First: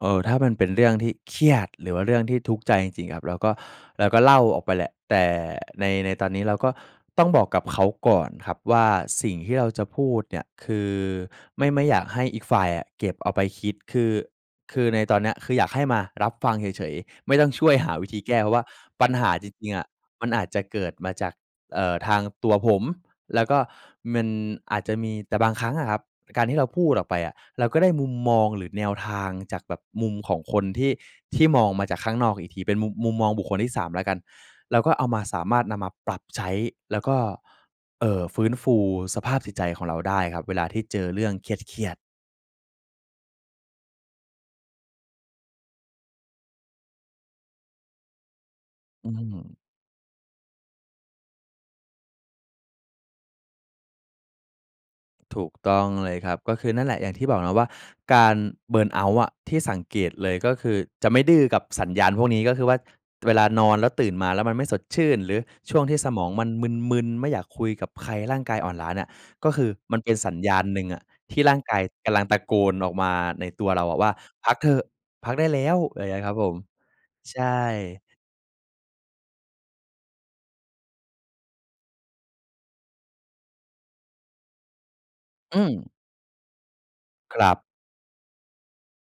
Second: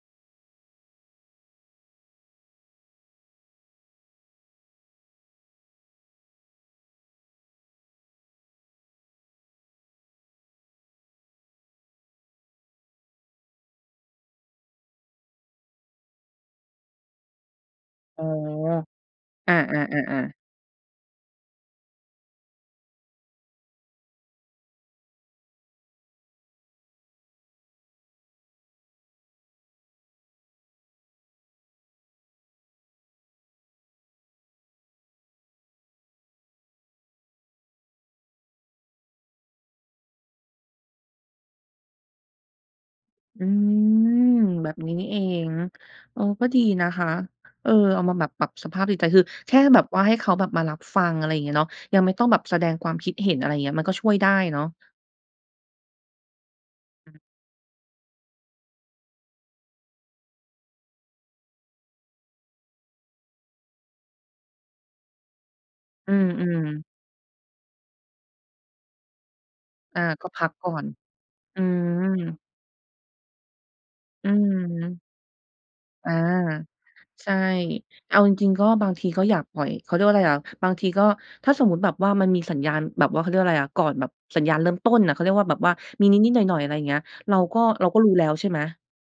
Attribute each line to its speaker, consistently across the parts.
Speaker 1: เออ ถ้ามันเป็นเรื่องที่เครียด หรือว่าเรื่องที่ทุกข์ใจจริง ๆ ครับ เราก็ เราก็เล่าออกไปแหละ แต่ ใน ในตอนนี้เราก็ต้องบอกกับเขาก่อนครับว่า สิ่งที่เราจะพูดเนี่ย คือ ไม่ ไม่อยากให้อีกฝ่ายอะ เก็บเอาไปคิด คือ คือในตอนเนี้ย คืออยากให้มารับฟังเฉย ๆ ไม่ต้องช่วยหาวิธี
Speaker 2: อ๋อ
Speaker 1: แก้ว่า ปัญหาจ
Speaker 2: อา
Speaker 1: ริง ๆ อะ มั
Speaker 2: ๆ
Speaker 1: น
Speaker 2: ๆ ๆ
Speaker 1: อาจจะเกิดมาจาก เอ่อ ทางตัวผม แล้วก็มันอาจจะมี แต่บางครั้งอะครับ การที่เราพูดออกไปอะ เราก็ได้มุมมอง หรือแนวทางจากแบบมุมของคน ที่ ที่มองมาจากข้างนอกอีกที เป็น มุม มุมมองบุคคลที่ 3 แล้วกัน เราก็เอามา สามารถนำมาปรับใช้ แล้วก็ เอ่อ ฟื้นฟูสภาพจิตใจของเราได้ครับ เวลาที่เจอเรื่องเครียด ๆ
Speaker 2: อืม แบบนี้นี่เอง เออ ก็ดีนะคะ เออ เอามาแบบปรับสภาพจิตใจ
Speaker 1: อื
Speaker 2: คือแค
Speaker 1: ม
Speaker 2: ่แบบว่า ให้เขาแบบมารับฟัง อะไรอย่างเงี้ยเนาะ ยังไม่ต้องแบบแสดงความคิดเห็น อะไรเงี้ย มันก็ช่วยได้เนาะ
Speaker 1: ถูกต้องเลยครับ ก็คือนั่นแหละ อย่าง
Speaker 2: อือ
Speaker 1: ที่บอกนะว่า การ เบิร์นเอาต์ อะ ที่สังเกตเลย ก็คือจะไม่ดื้อกับสัญญาณพวกนี้ ก็คือว่าเวลานอนแล้ว ตื่นมาแล้วมันไม่สดชื่น หรือช่วงที่ส
Speaker 2: อื
Speaker 1: มองมัน
Speaker 2: ม ๆ
Speaker 1: มึน ๆ ไม่อยากคุยกับใคร ร่างกายอ่อนล้าเนี่ย ก็คือมั
Speaker 2: อ
Speaker 1: น
Speaker 2: า
Speaker 1: เป็น
Speaker 2: ก็
Speaker 1: สัญ
Speaker 2: พั
Speaker 1: ญ
Speaker 2: ก
Speaker 1: าณ
Speaker 2: ก่อ
Speaker 1: หนึ่
Speaker 2: น
Speaker 1: งอะ ที่ร่
Speaker 2: อ
Speaker 1: า
Speaker 2: ื
Speaker 1: งกายกำลังต
Speaker 2: ม
Speaker 1: ะโกนออกมาในตัวเราอะว่า
Speaker 2: อื
Speaker 1: พ
Speaker 2: อ
Speaker 1: ั
Speaker 2: ฮ
Speaker 1: กเถอะ
Speaker 2: ึ
Speaker 1: พักได้แล้ว ไร
Speaker 2: อา
Speaker 1: เงี้ย ครับผม
Speaker 2: ใช่
Speaker 1: ใช่
Speaker 2: เอาจริง ๆ ก็บางทีก็อยากปล่อย เขาเรียกว่าอะไรอะ บางทีก็ ถ้าสมมุติแบบว่า มันมีสัญญาณ แบบว่า เขาเรียกว่าอะไรอะ ก่อนแบบสัญญาณเริ่มต้นน่ะ เขาเรียกว่าแบ
Speaker 1: อื
Speaker 2: บว่า
Speaker 1: ม
Speaker 2: มีนิด ๆ หน่อย ๆ อะไรเงี้ย เร
Speaker 1: ค
Speaker 2: า
Speaker 1: รั
Speaker 2: ก
Speaker 1: บ
Speaker 2: ็ เราก็รู้แล้วใช่ไหม?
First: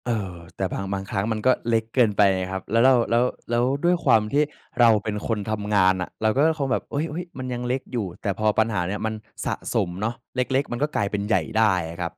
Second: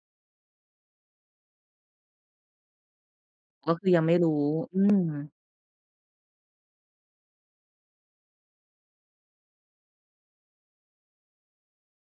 Speaker 1: เออ แต่ บาง บางครั้งมันก็เล็กเกินไปไงครับ แล้วเรา แล้ว แล้ว
Speaker 2: ก็ค
Speaker 1: ด
Speaker 2: ือ
Speaker 1: ้วย
Speaker 2: ยัง
Speaker 1: ค
Speaker 2: ไ
Speaker 1: ว
Speaker 2: ม่
Speaker 1: าม
Speaker 2: รู้
Speaker 1: ที่
Speaker 2: อื
Speaker 1: เรา
Speaker 2: ม
Speaker 1: เป็นคนทำงานอะ เราก็คงแบบ โอ๊ย ๆ มันยังเล็กอยู่ แต่พอปัญหาเนี่ย มันสะสมเนาะ เล็ก ๆ มันก็กลายเป็นใหญ่ได้อะครับ